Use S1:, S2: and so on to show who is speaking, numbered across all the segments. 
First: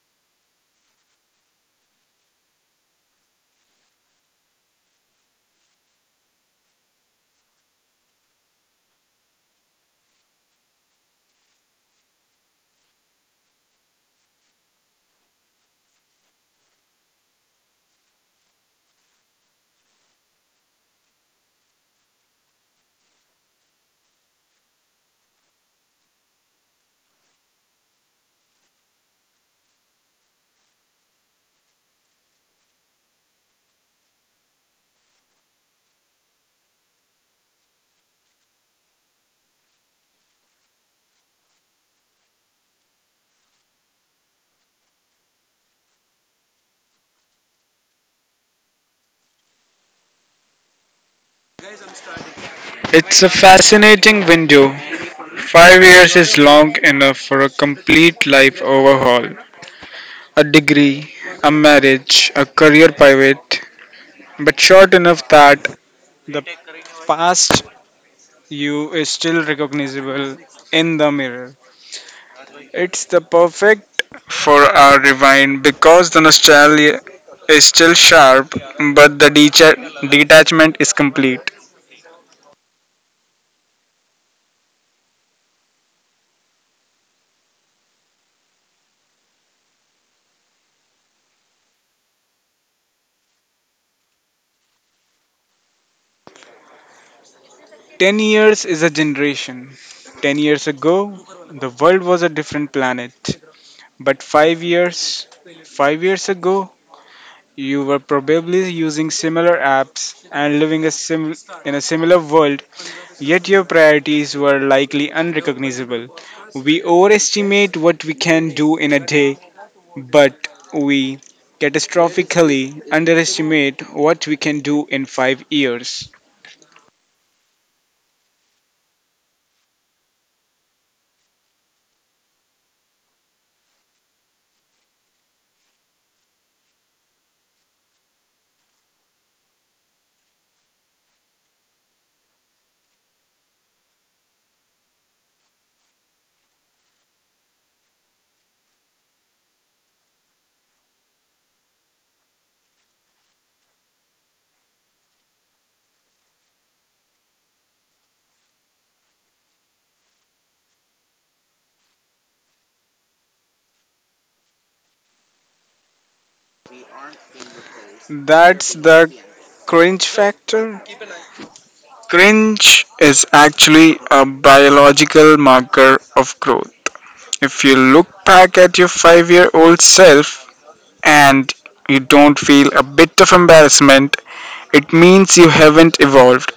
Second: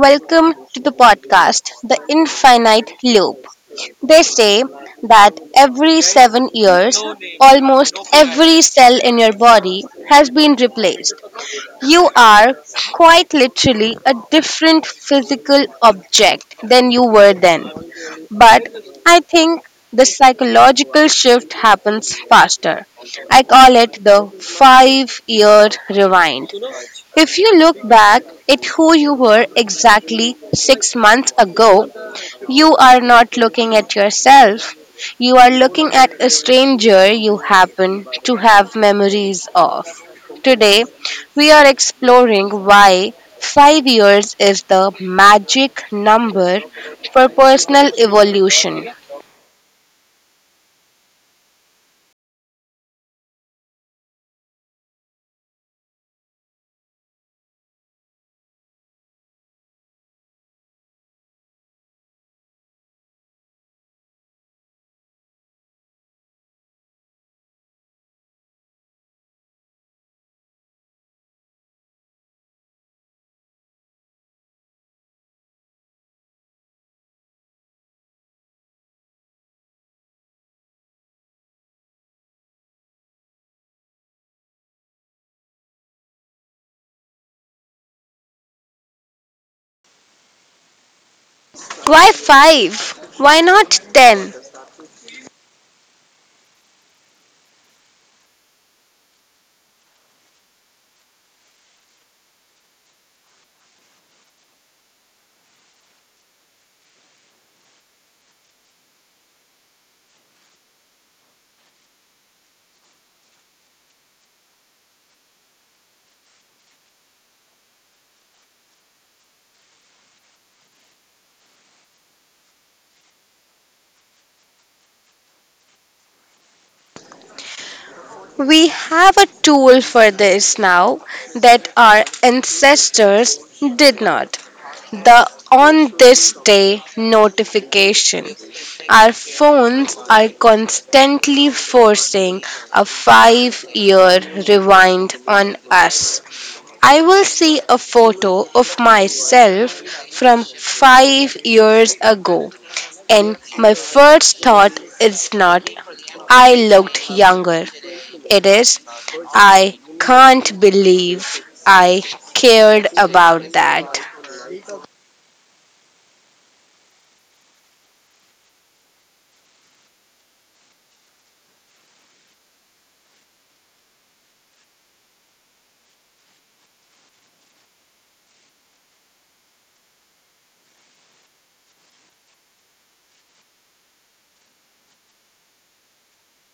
S1: welcome to the podcast, The Infinite Loop. They say that every 7 years, almost every cell in your body has been replaced. You are quite literally a different physical object than you were then. But I think the psychological shift happens faster. I call it the 5 year rewind. If you look back at who you were exactly 6 months ago, you are not looking at yourself. You are looking at a stranger you happen to have memories of. Today, we are exploring why 5 years is the magic number for personal evolution.
S2: It's a fascinating window. 5 years is long enough for a complete life overhaul, a degree, a marriage, a career pivot, but short enough that the past you is still recognizable in the mirror. It's the perfect for our rewind because the nostalgia is still sharp, but the detachment is complete.
S1: Why five? Why not ten?
S2: 10 years is a generation. 10 years ago, the world was a different planet. But 5 years, 5 years ago, you were probably using similar apps and living in a similar world, yet your priorities were likely unrecognizable. We overestimate what we can do in a day, but we catastrophically underestimate what we can do in 5 years.
S1: We have a tool for this now that our ancestors did not. The on this day notification. Our phones are constantly forcing a 5 year rewind on us. I will see a photo of myself from 5 years ago, and my first thought is not, I looked younger, it is, I can't believe I cared about that.
S2: That's the cringe factor. Cringe is actually a biological marker of growth. If you look back at your 5-year old self and you don't feel a bit of embarrassment, it means you haven't evolved.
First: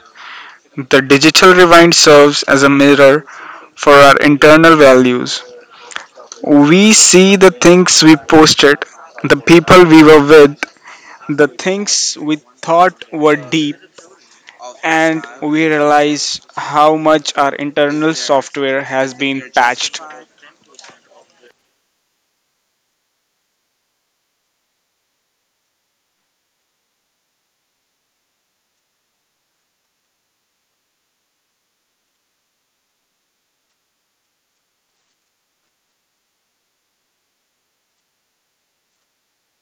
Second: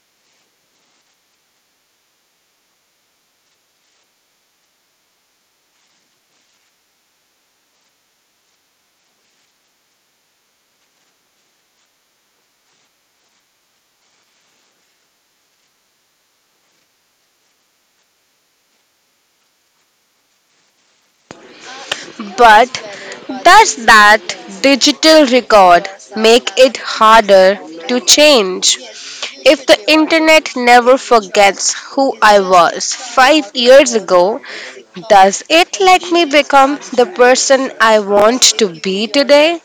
S2: The digital rewind serves as a mirror for our internal values. We see the things we posted, the people we were with, the things we thought were deep, and we realize how much our internal software has been patched.
S1: But does that digital record make it harder to change? If the internet never forgets who I was 5 years ago, does it let me become the person I want to be today?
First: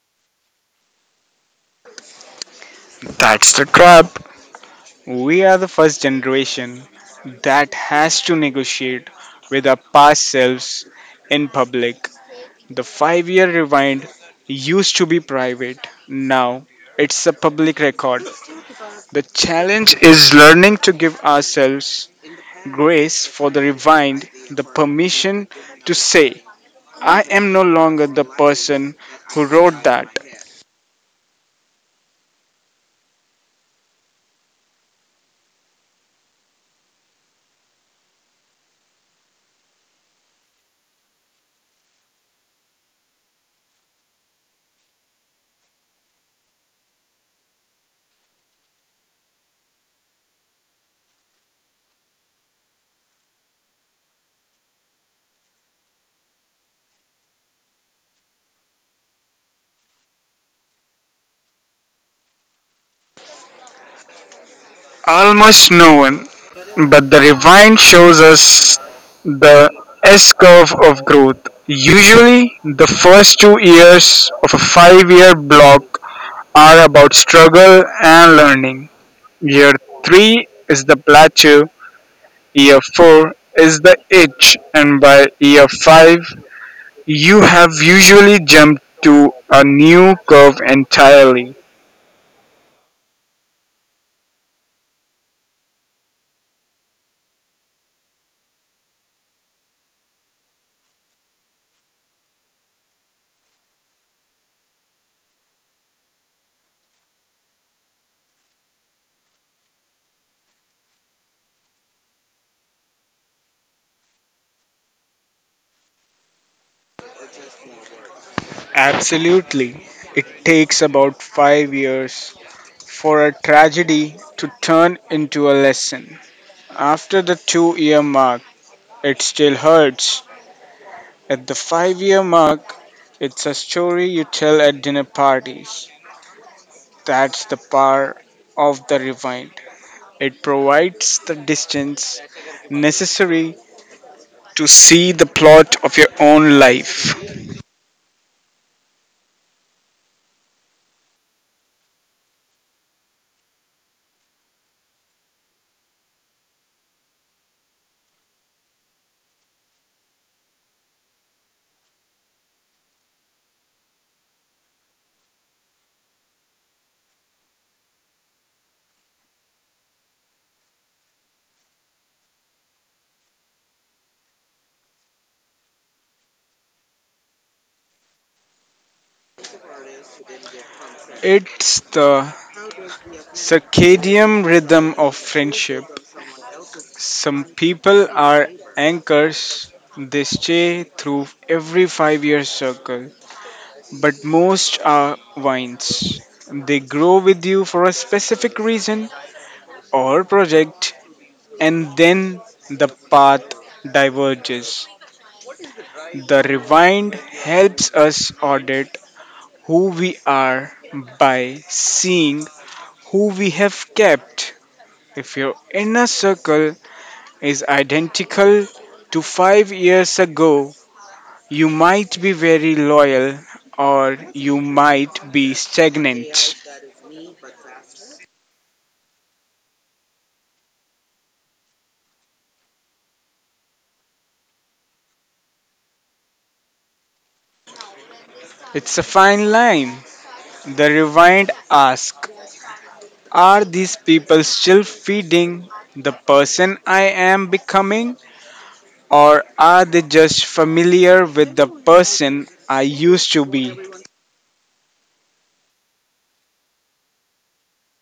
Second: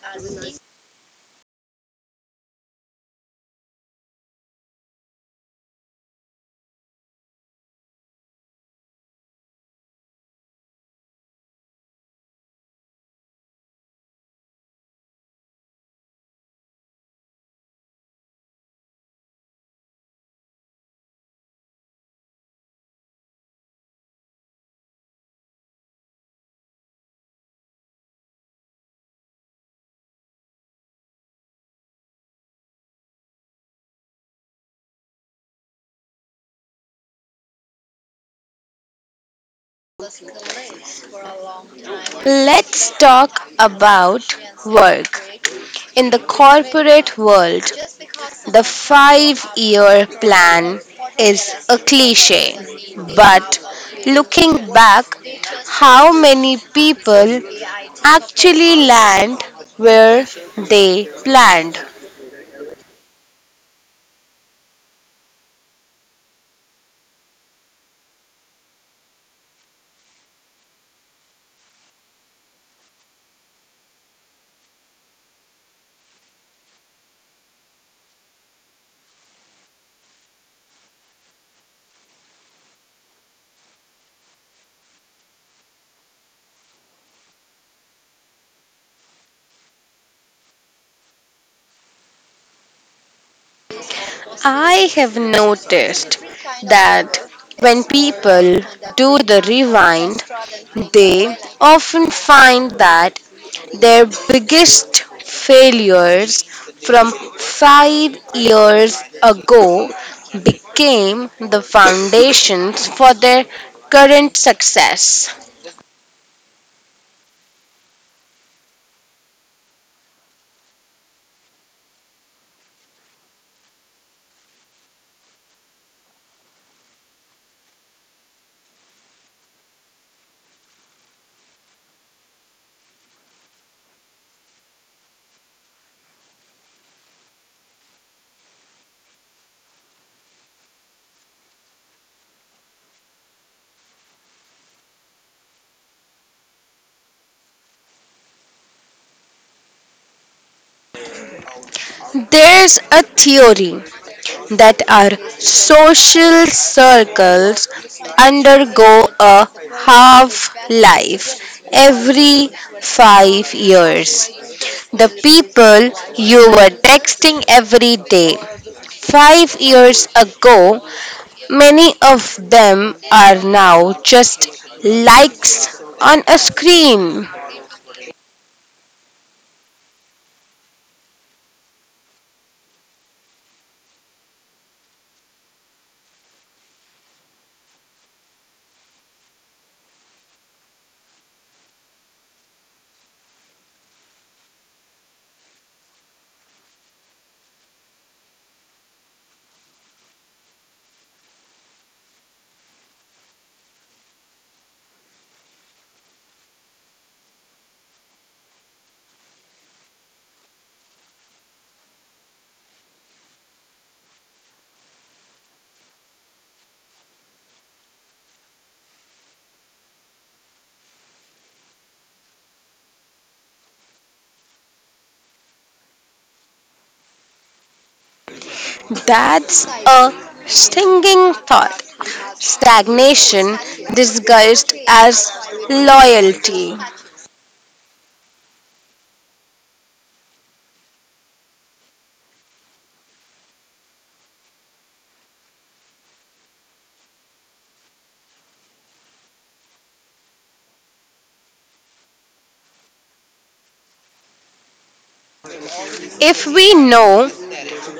S2: That's the trap. We are the first generation that has to negotiate with our past selves in public. The 5-year rewind used to be private, now it's a public record. The challenge is learning to give ourselves grace for the rewind, the permission to say, I am no longer the person who wrote that.
S1: Let's talk about work. In the corporate world, the 5 year plan is a cliche, but looking back, how many people actually land where they planned?
S2: Almost no one. But the rewind shows us the S curve of growth. Usually, the first 2 years of a 5-year block are about struggle and learning. Year three is the plateau, year four is the itch, and by year five, you have usually jumped to a new curve entirely.
S1: I have noticed that when people do the rewind, they often find that their biggest failures from 5 years ago became the foundations for their current success.
S2: Absolutely. It takes about 5 years for a tragedy to turn into a lesson. After the 2-year mark, it still hurts. At the 5-year mark, it's a story you tell at dinner parties. That's the power of the rewind. It provides the distance necessary to see the plot of your own life.
S1: There's a theory that our social circles undergo a half life every 5 years. The people you were texting every day 5 years ago, many of them are now just likes on a screen.
S2: It's the circadian rhythm of friendship. Some people are anchors, they stay through every 5-year circle, but most are vines. They grow with you for a specific reason or project, and then the path diverges. The rewind helps us audit who we are by seeing who we have kept. If your inner circle is identical to 5 years ago, you might be very loyal or you might be stagnant.
S1: That's a stinging thought. Stagnation disguised as loyalty.
S2: It's a fine line. The rewind asks, are these people still feeding the person I am becoming, or are they just familiar with the person I used to be?
S1: If we know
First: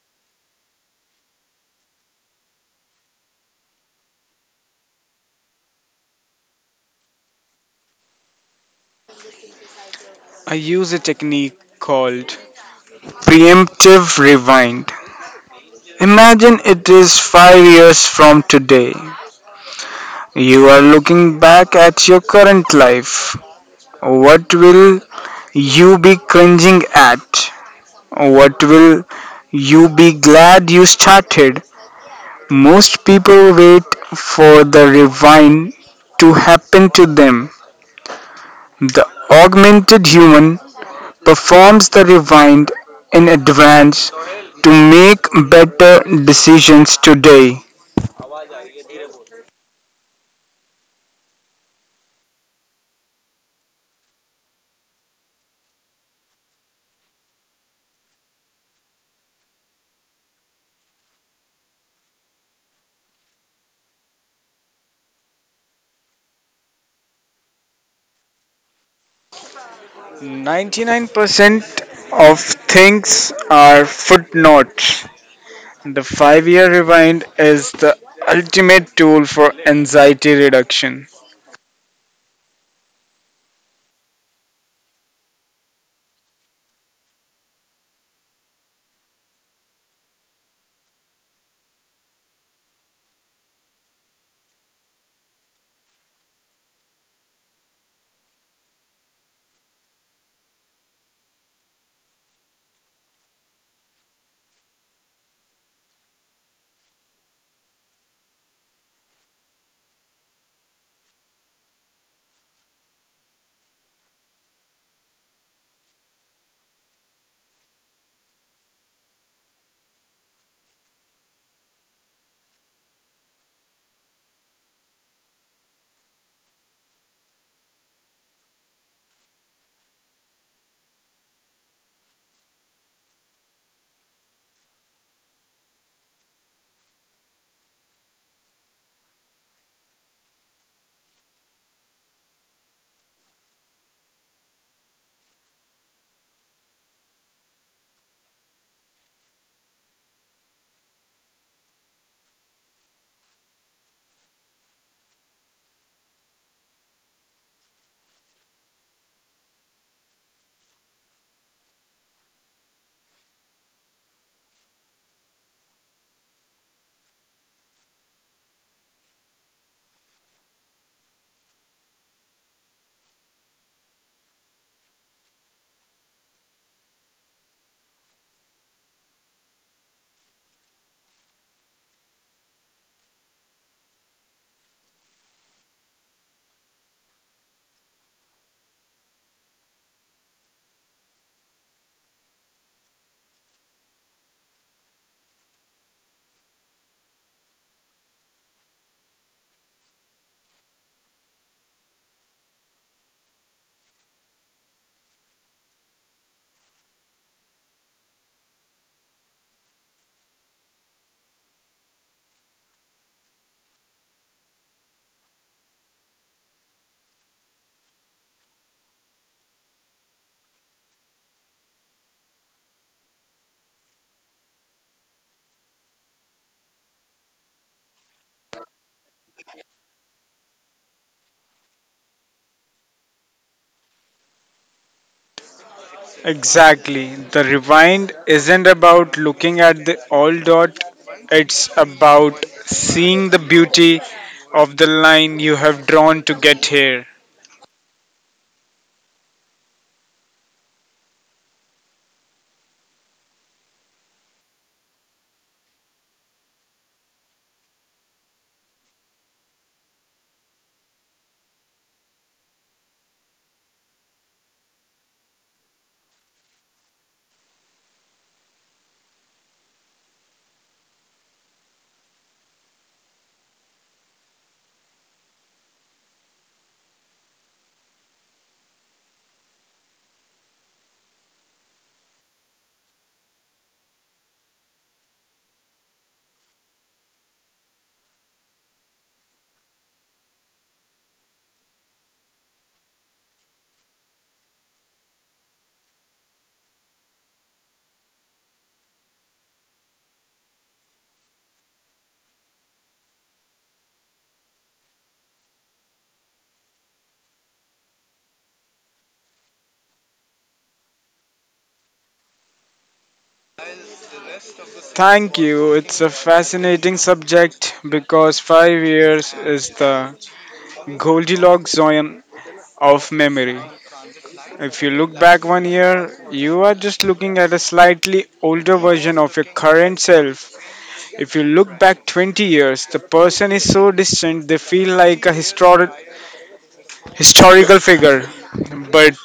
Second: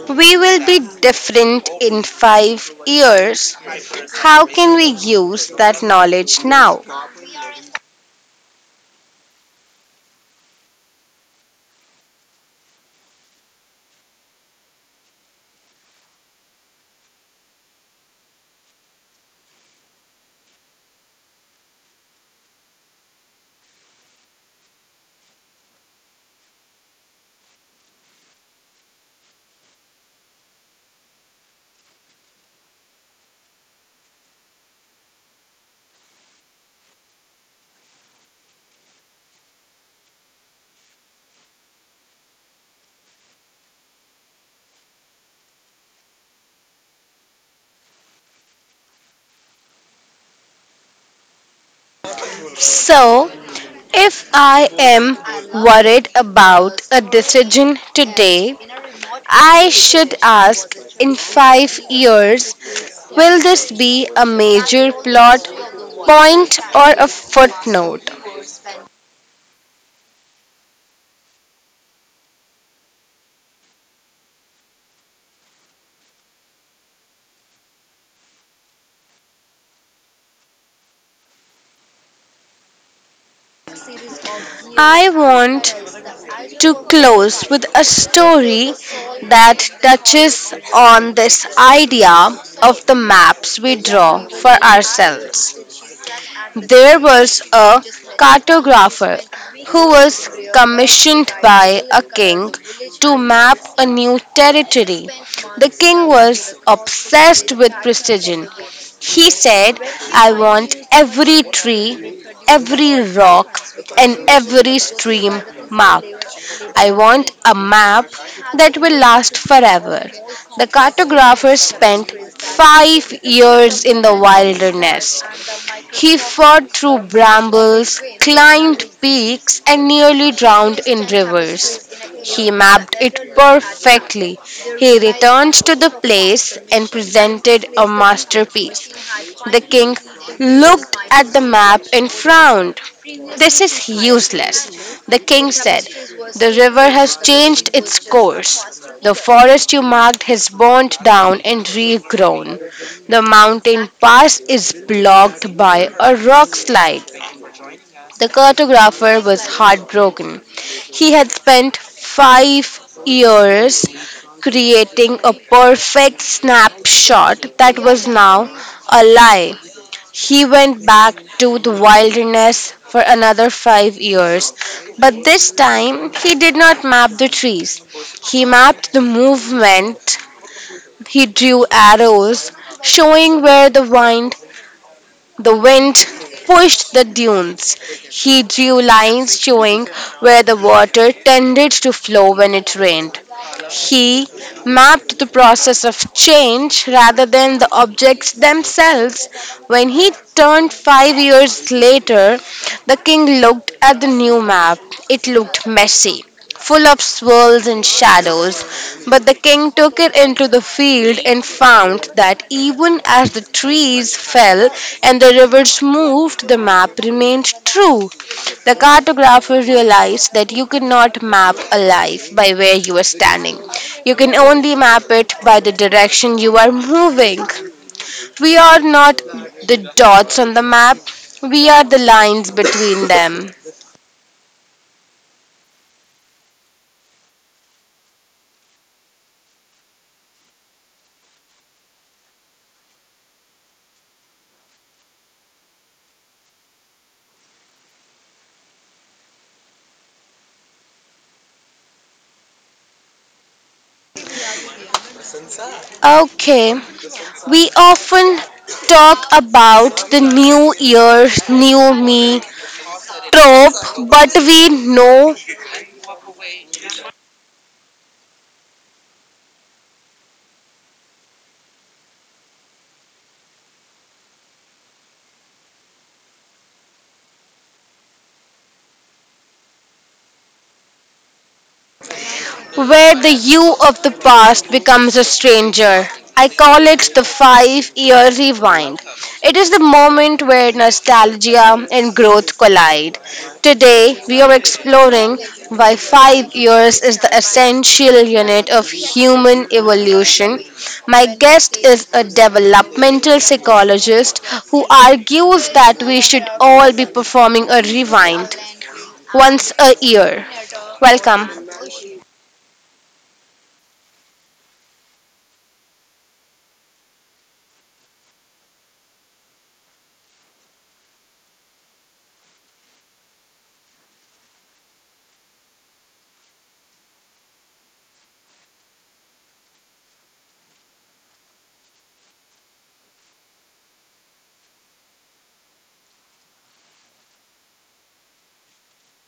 S1: we will be different in 5 years, how can we use that knowledge now?
S2: I use a technique called preemptive rewind. Imagine it is 5 years from today. You are looking back at your current life. What will you be cringing at? What will you be glad you started? Most people wait for the rewind to happen to them. The augmented human performs the rewind in advance to make better decisions today.
S1: So, if I am worried about a decision today, I should ask, in 5 years, will this be a major plot point or a footnote?
S2: 99% of things are footnotes. The 5-year rewind is the ultimate tool for anxiety reduction.
S1: I want to close with a story that touches on this idea of the maps we draw for ourselves. There was a cartographer who was commissioned by a king to map a new territory. The king was obsessed with precision. He said, I want every tree, every rock, and every stream marked. I want a map that will last forever. The cartographer spent 5 years in the wilderness. He fought through brambles, climbed peaks, and nearly drowned in rivers. He mapped it perfectly. He returned to the place and presented a masterpiece. The king looked at the map and frowned. This is useless, the king said. The river has changed its course. The forest you marked has burned down and regrown. The mountain pass is blocked by a rock slide. The cartographer was heartbroken. He had spent 5 years creating a perfect snapshot that was now a lie. He went back to the wilderness for another 5 years, but this time he did not map the trees. He mapped the movement. He drew arrows showing where the wind pushed the dunes. He drew lines showing where the water tended to flow when it rained. He mapped the process of change rather than the objects themselves. When he turned 5 years later, the king looked at the new map. It looked messy, full of swirls and shadows. But the king took it into the field and found that even as the trees fell and the rivers moved, the map remained true. The cartographer realized that you cannot map a life by where you are standing, you can only map it by the direction you are moving. We are not the dots on the map, we are the lines between them.
S2: Exactly. The rewind isn't about looking at the old dot, it's about seeing the beauty of the line you have drawn to get here.
S1: Okay, we often talk about the new year, new me trope, but we know where the you of the past becomes a stranger. I call it the 5 year rewind. It is the moment where nostalgia and growth collide. Today, we are exploring why 5 years is the essential unit of human evolution. My guest is a developmental psychologist who argues that we should all be performing a rewind once a year. Welcome.
S2: Thank you. It's a fascinating subject because 5 years is the Goldilocks zone of memory. If you look back one year, you are just looking at a slightly older version of your current self. If you look back 20 years, the person is so distant they feel like a historical figure. But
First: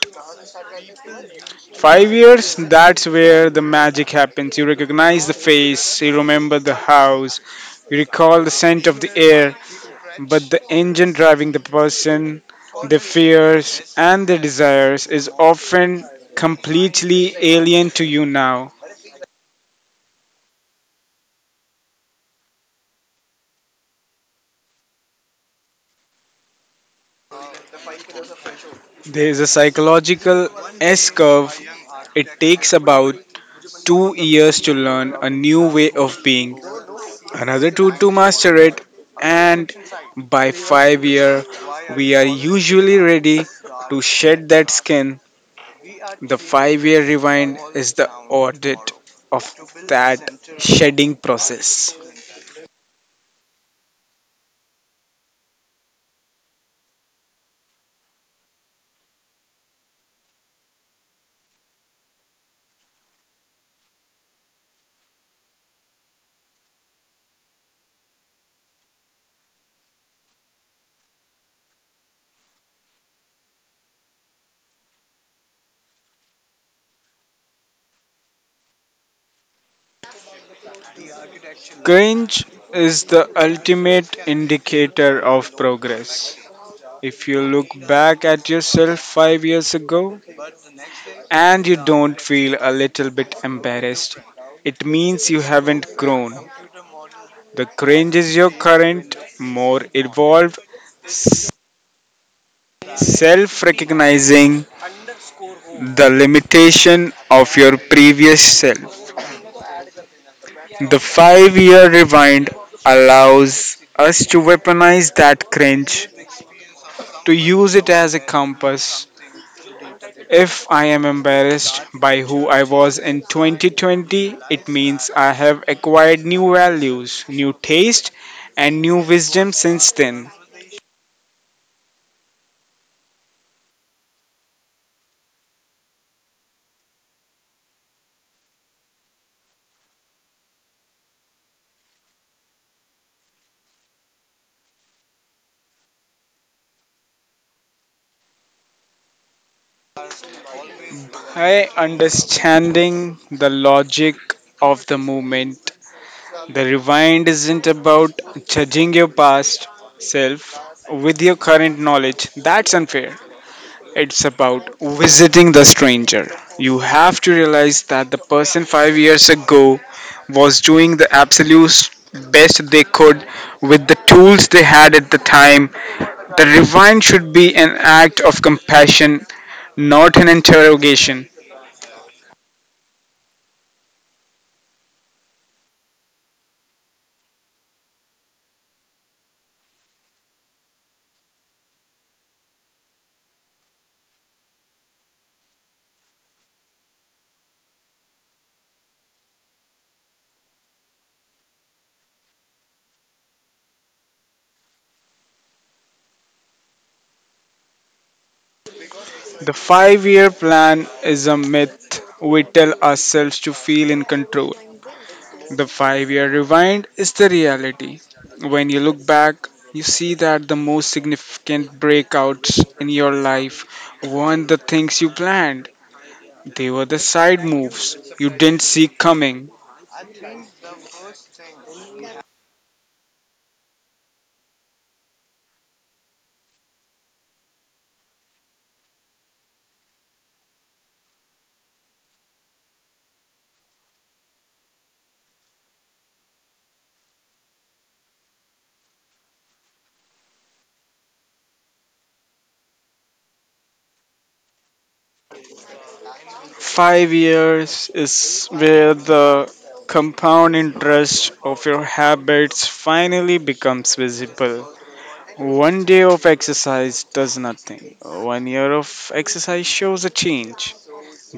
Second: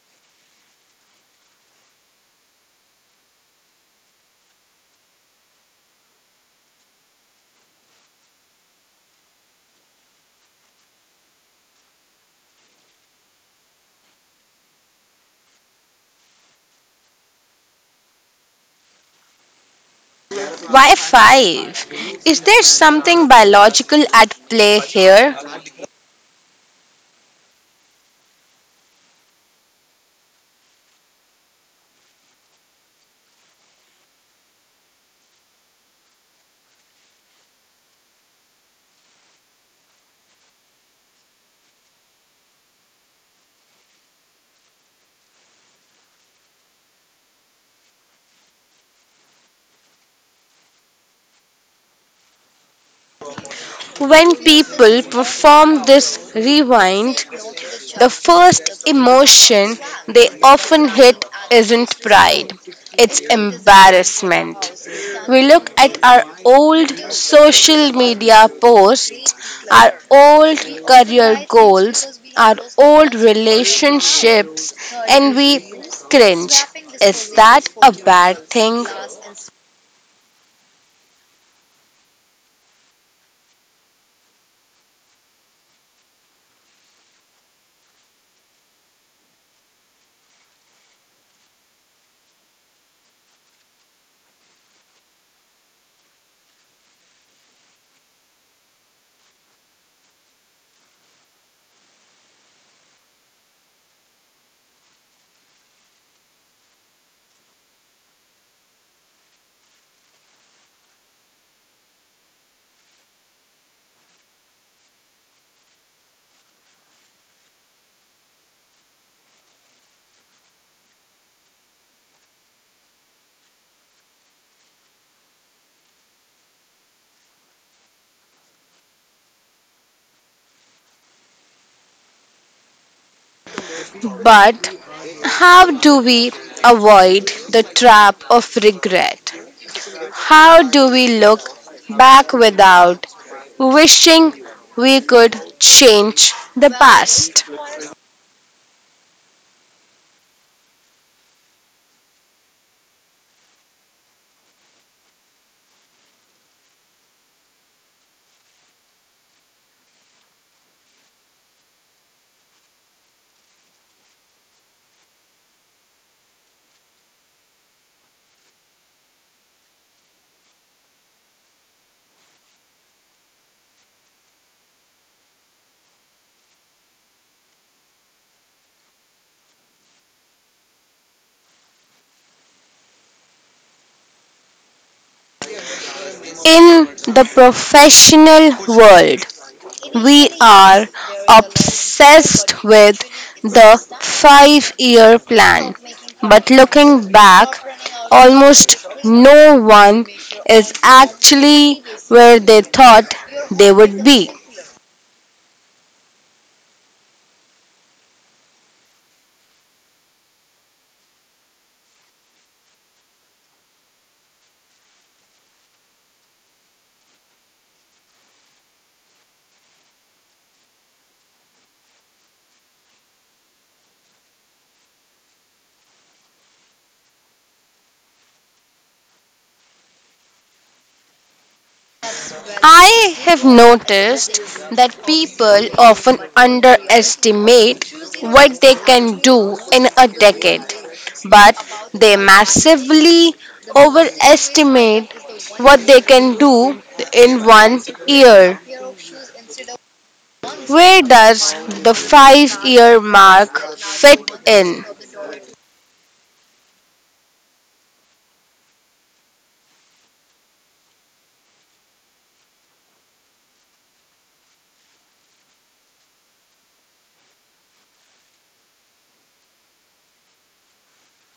S2: 5 years, that's where the magic happens. You recognize the face, you remember the house, you recall the scent of the air, but the engine driving the person, their fears, and their desires is often completely alien to you now.
S1: Why five? Is there something biological at play here?
S2: There is a psychological S curve. It takes about 2 years to learn a new way of being, another two to master it, and by 5-year we are usually ready to shed that skin. The 5-year rewind is the audit of that shedding process.
S1: When people perform this rewind, the first emotion they often hit isn't pride, it's embarrassment. We look at our old social media posts, our old career goals, our old relationships, and we cringe. Is that a bad thing?
S2: Cringe is the ultimate indicator of progress. If you look back at yourself 5 years ago, and you don't feel a little bit embarrassed, it means you haven't grown. The cringe is your current, more evolved self recognizing the limitation of your previous self. The 5-year rewind allows us to weaponize that cringe, to use it as a compass. If I am embarrassed by who I was in 2020, it means I have acquired new values, new taste, and new wisdom since then.
S1: But how do we avoid the trap of regret? How do we look back without wishing we could change the past?
S2: I understanding the logic of the movement. The rewind isn't about judging your past self with your current knowledge. That's unfair. It's about visiting the stranger. You have to realize that the person 5 years ago was doing the absolute best they could with the tools they had at the time. The rewind should be an act of compassion, not an interrogation.
S1: In the professional world, we are obsessed with the 5 year plan. But looking back, almost no one is actually where they thought they would be.
S2: The 5-year plan is a myth we tell ourselves to feel in control. The 5-year rewind is the reality. When you look back, you see that the most significant breakouts in your life weren't the things you planned, they were the side moves you didn't see coming.
S1: I have noticed that people often underestimate what they can do in a decade, but they massively overestimate what they can do in 1 year. Where does the 5 year mark fit in?
S2: 5 years is where the compound interest of your habits finally becomes visible. One day of exercise does nothing. One year of exercise shows a change,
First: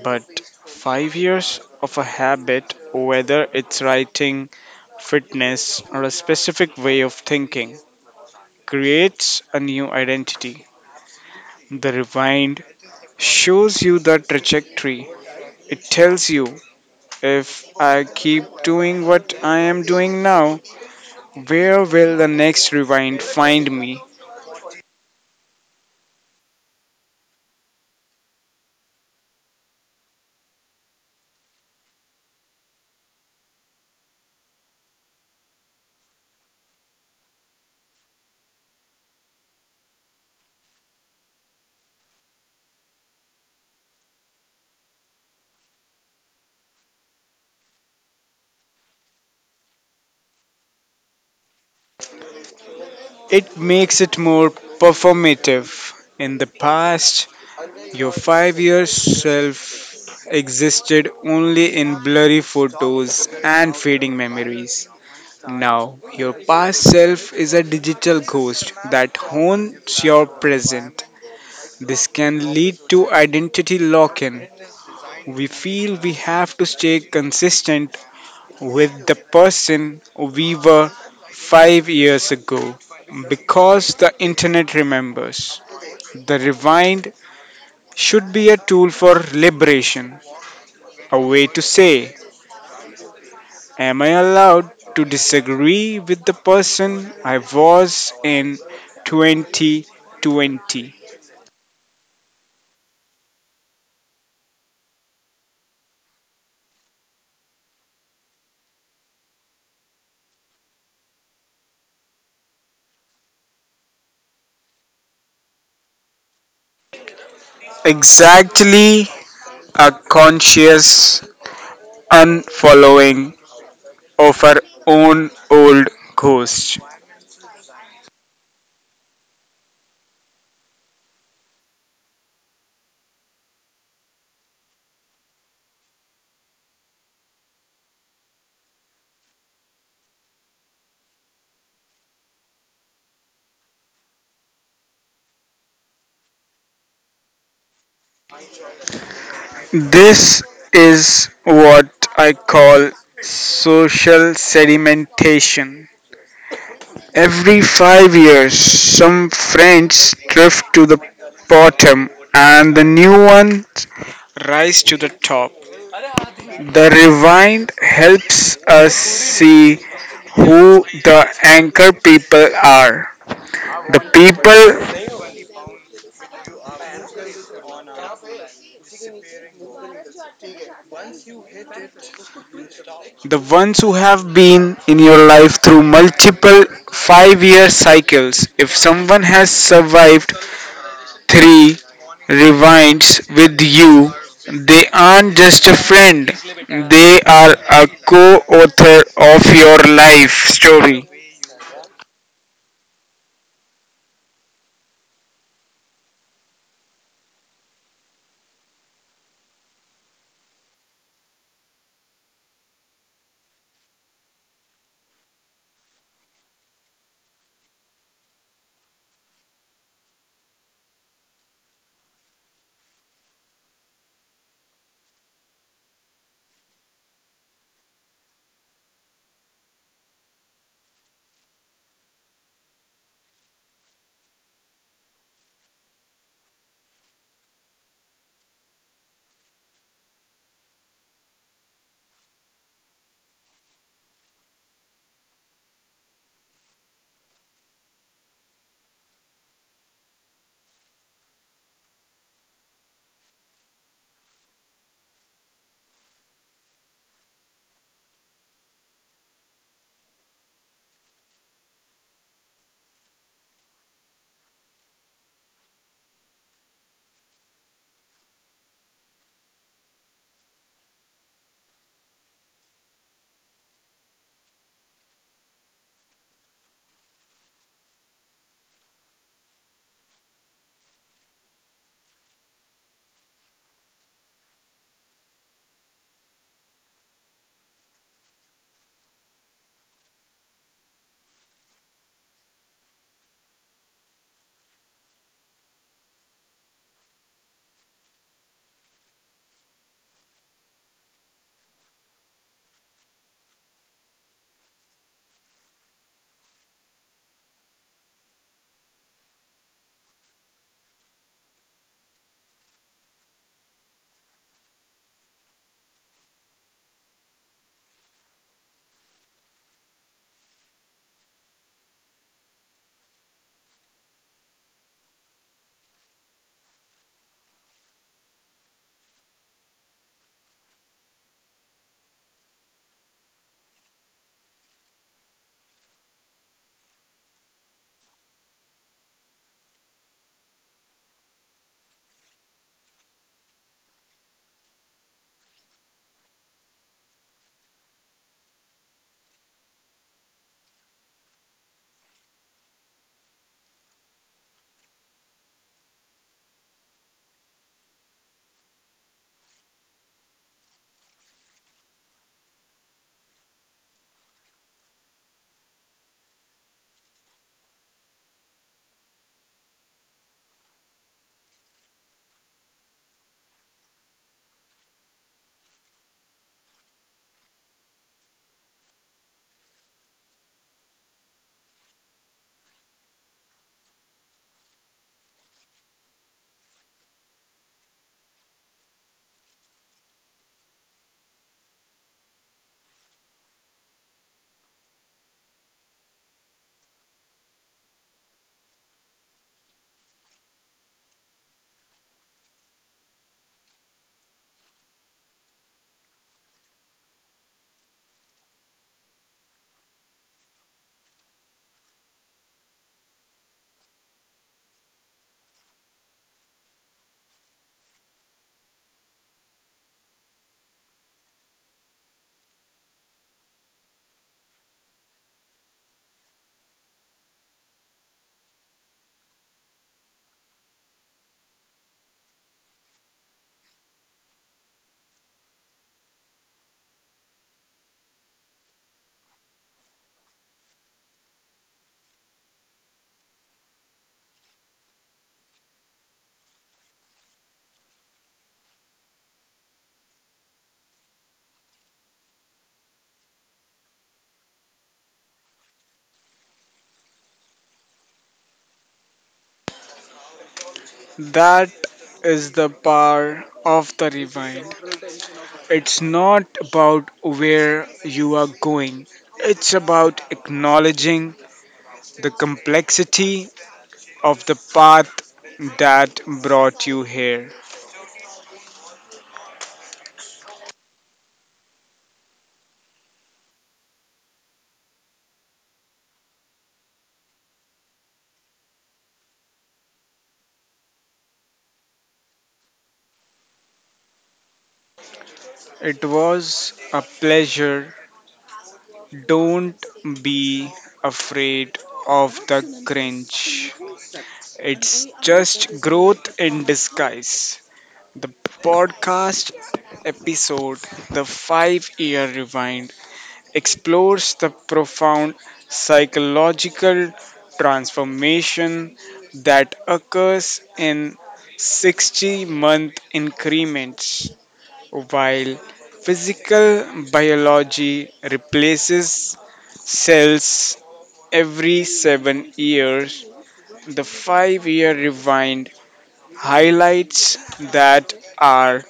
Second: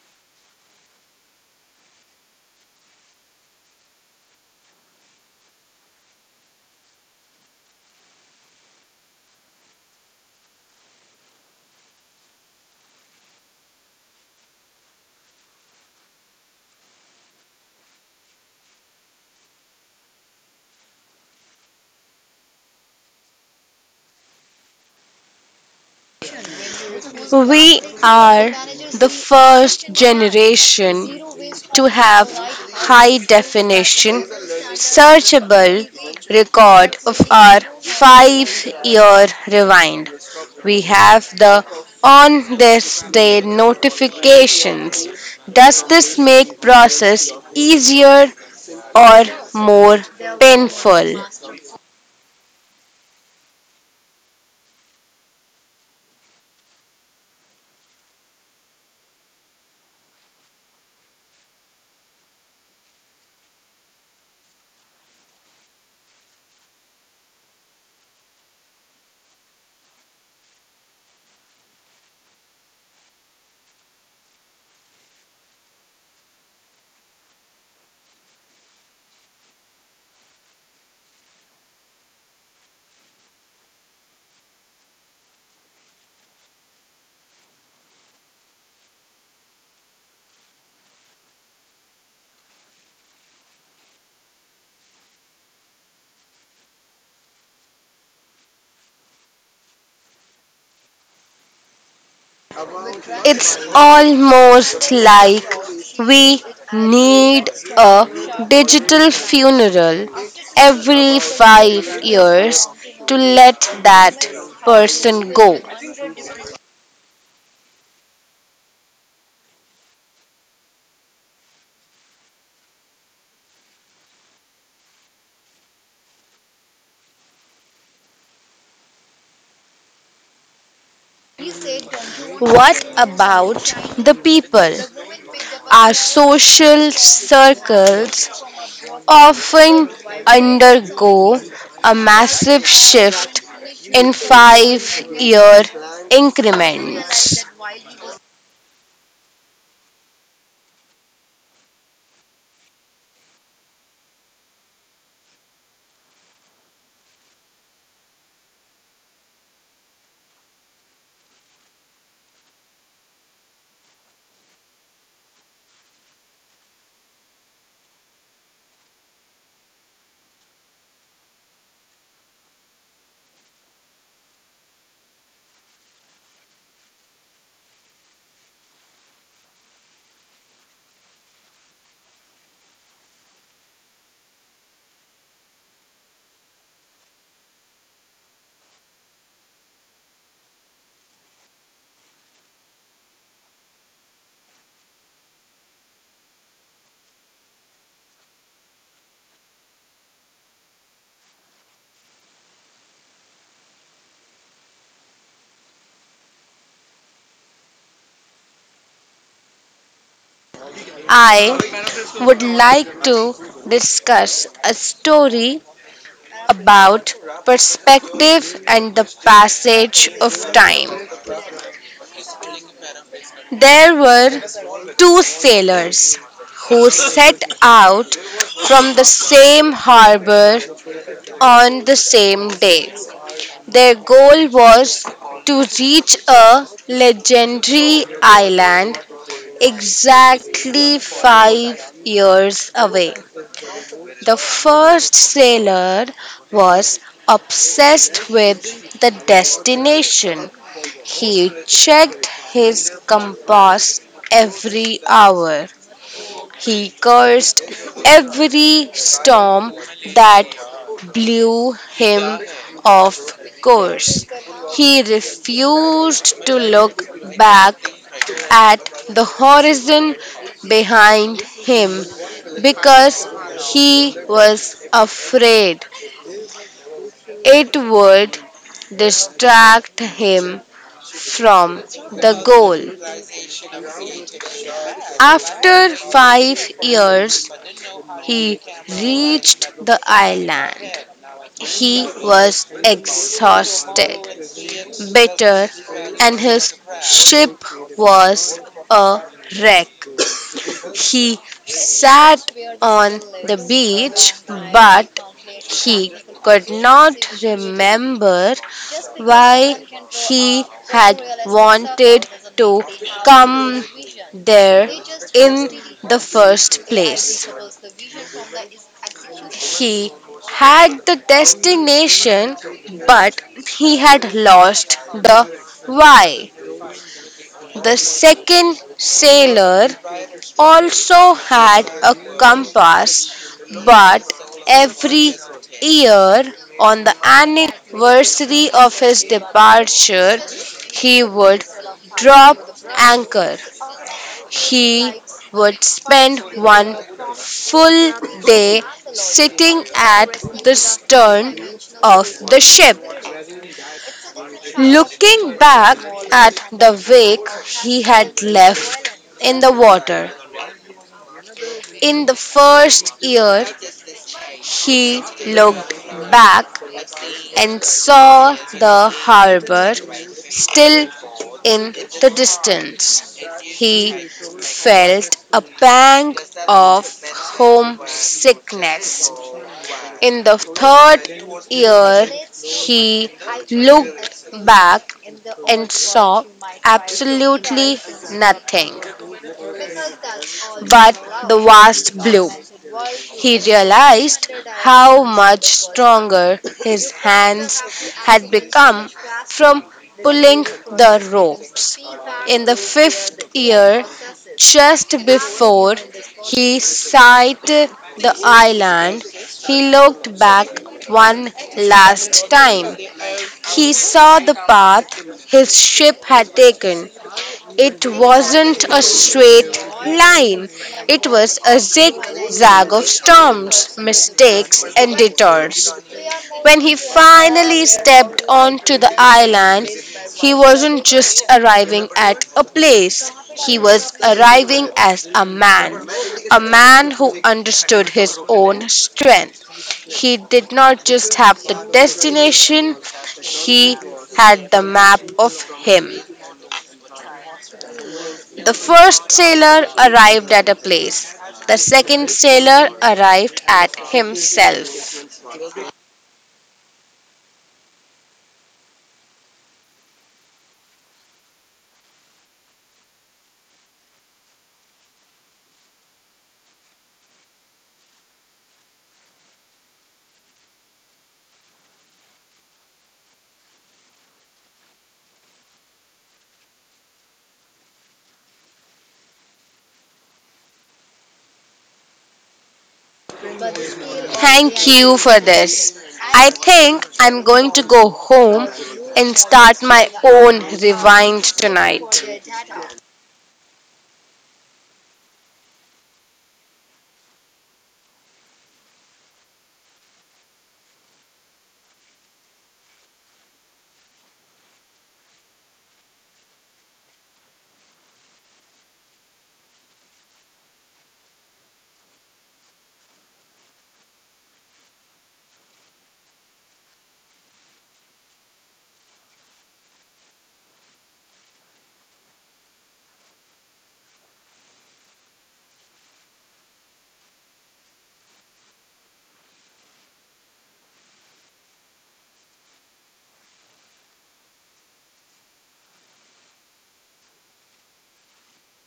S2: but... 5 years of a habit, whether it's writing, fitness, or a specific way of thinking, creates a new identity. The rewind shows you the trajectory. It tells you, if I keep doing what I am doing now, where will the next rewind find me?
S1: We are the first generation to have high definition, searchable record of our 5 year rewind. We have the on this day notifications. Does this make process easier or more painful?
S2: It makes it more performative. In the past, your 5-year self existed only in blurry photos and fading memories. Now, your past self is a digital ghost that haunts your present. This can lead to identity lock in. We feel we have to stay consistent with the person we were 5 years ago because the internet remembers. The rewind should be a tool for liberation, a way to say, am I allowed to disagree with the person I was in 2020?
S1: It's almost like we need a digital funeral every 5 years to let that person go.
S2: Exactly, a conscious unfollowing of our own old ghost.
S1: What about the people? Our social circles often undergo a massive shift in 5 year increments.
S2: This is what I call social sedimentation. Every 5 years, some friends drift to the bottom and the new ones rise to the top. The rewind helps us see who the anchor people are. The people, the ones who have been in your life through multiple 5-year cycles. If someone has survived three rewinds with you, they aren't just a friend, they are a co author of your life story.
S1: I would like to discuss a story about perspective and the passage of time. There were two sailors who set out from the same harbor on the same day. Their goal was to reach a legendary island exactly 5 years away. The first sailor was obsessed with the destination. He checked his compass every hour. He cursed every storm that blew him off course. He refused to look back at the horizon behind him because he was afraid it would distract him from the goal. After 5 years, he reached the island. He was exhausted, bitter, and his ship was a wreck. He sat on the beach, but he could not remember why he had wanted to come there in the first place. He had the destination, but he had lost the why. The second sailor also had a compass, but every year on the anniversary of his departure, he would drop anchor. He would spend one full day sitting at the stern of the ship, looking back at the wake he had left in the water. In the first year, he looked back and saw the harbor still in the distance. He felt a pang of homesickness. In the third year, he looked back and saw absolutely nothing but the vast blue. He realized how much stronger his hands had become from pulling the ropes. In the fifth year, just before he sighted the island, he looked back one last time. He saw the path his ship had taken. It wasn't a straight line, it was a zigzag of storms, mistakes, and detours. When he finally stepped onto the island, he wasn't just arriving at a place. He was arriving as a man who understood his own strength. He did not just have the destination, he had the map of him. The first sailor arrived at a place. The second sailor arrived at himself.
S2: That is the power of the rewind. It's not about where you are going, it's about acknowledging the complexity of the path that brought you here.
S1: Thank you for this. I think I'm going to go home and start my own rewind tonight.
S2: It was a pleasure. Don't be afraid of the cringe. It's just growth in disguise. The podcast episode, The 5-Year Rewind, explores the profound psychological transformation that occurs in 60-month increments. While physical biology replaces cells every 7 years, the 5-year rewind highlights that our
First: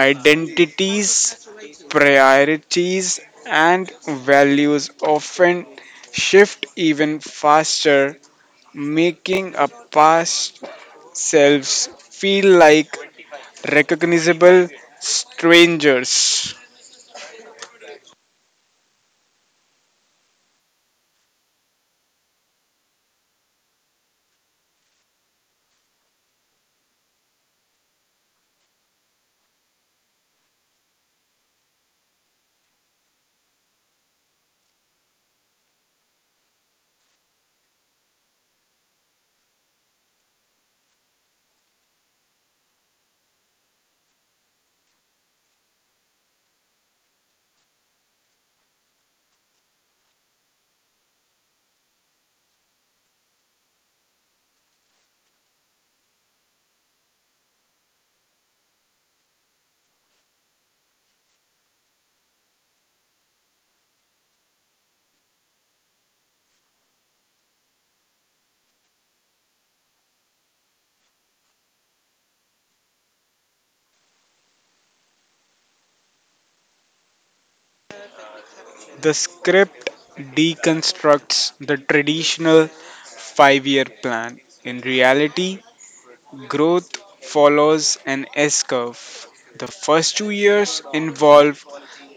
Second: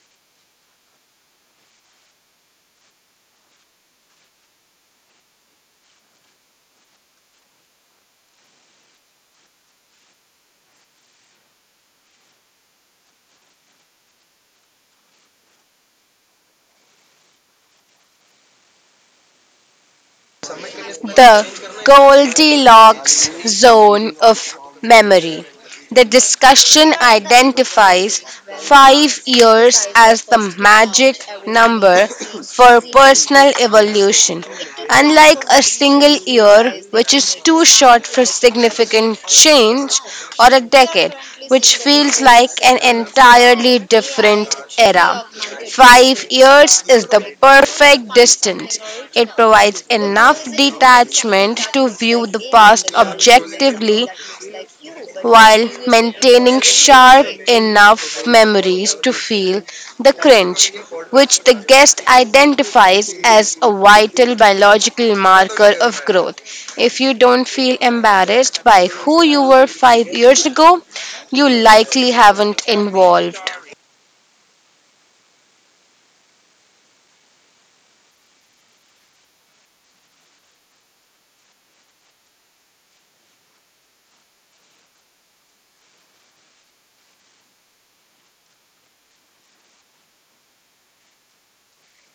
S2: identities, priorities, and values often shift even faster, making a past selves feel like recognizable strangers.
S1: The Goldilocks zone of memory. The discussion identifies 5 years as the magic number for personal evolution, unlike a single year, which is too short for significant change, or a decade, which feels like an entirely different era. 5 years is the perfect distance. It provides enough detachment to view the past objectively while maintaining sharp enough memories to feel the cringe, which the guest identifies as a vital biological marker of growth. If you don't feel embarrassed by who you were 5 years ago, you likely haven't evolved.
S2: The script deconstructs the traditional 5-year plan. In reality, growth follows an S curve. The first 2 years involve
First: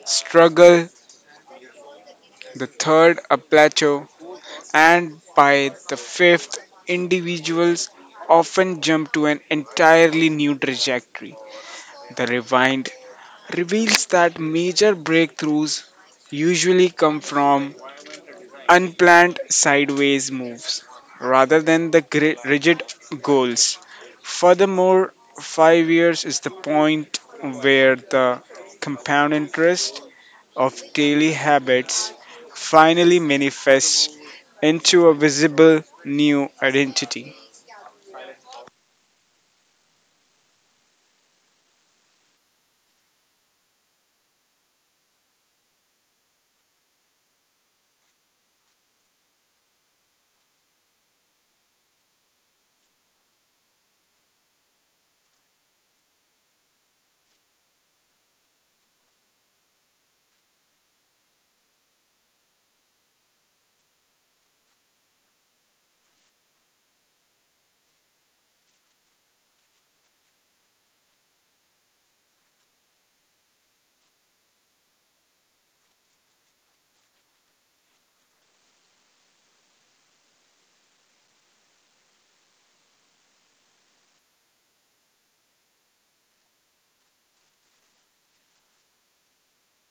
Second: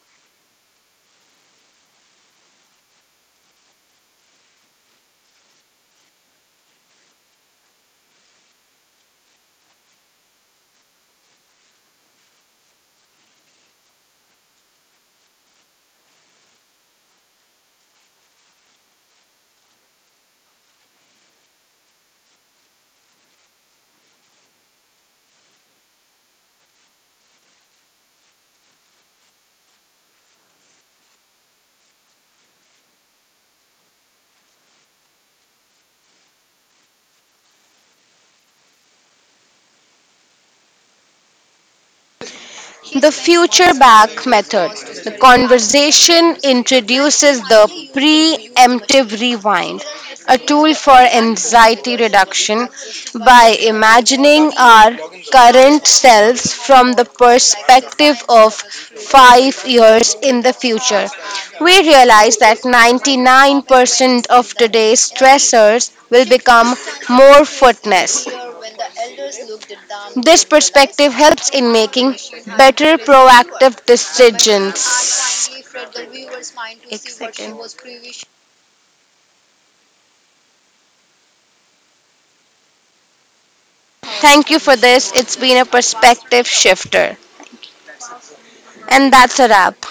S2: struggle, the third a plateau, and by the fifth, individuals often jump to an entirely new trajectory. The rewind reveals that major breakthroughs usually come from unplanned sideways moves rather than the rigid goals. Furthermore, 5 years is the point where the compound interest of daily habits finally manifests into a visible new identity.
S1: The future back method. The conversation introduces the preemptive rewind, a tool for anxiety reduction by imagining our current selves from the perspective of 5 years in the future. We realize that 99% of today's stressors will become more fitness, this perspective helps in making better proactive decisions. Thank you for this. It's been a perspective shifter. And that's a wrap.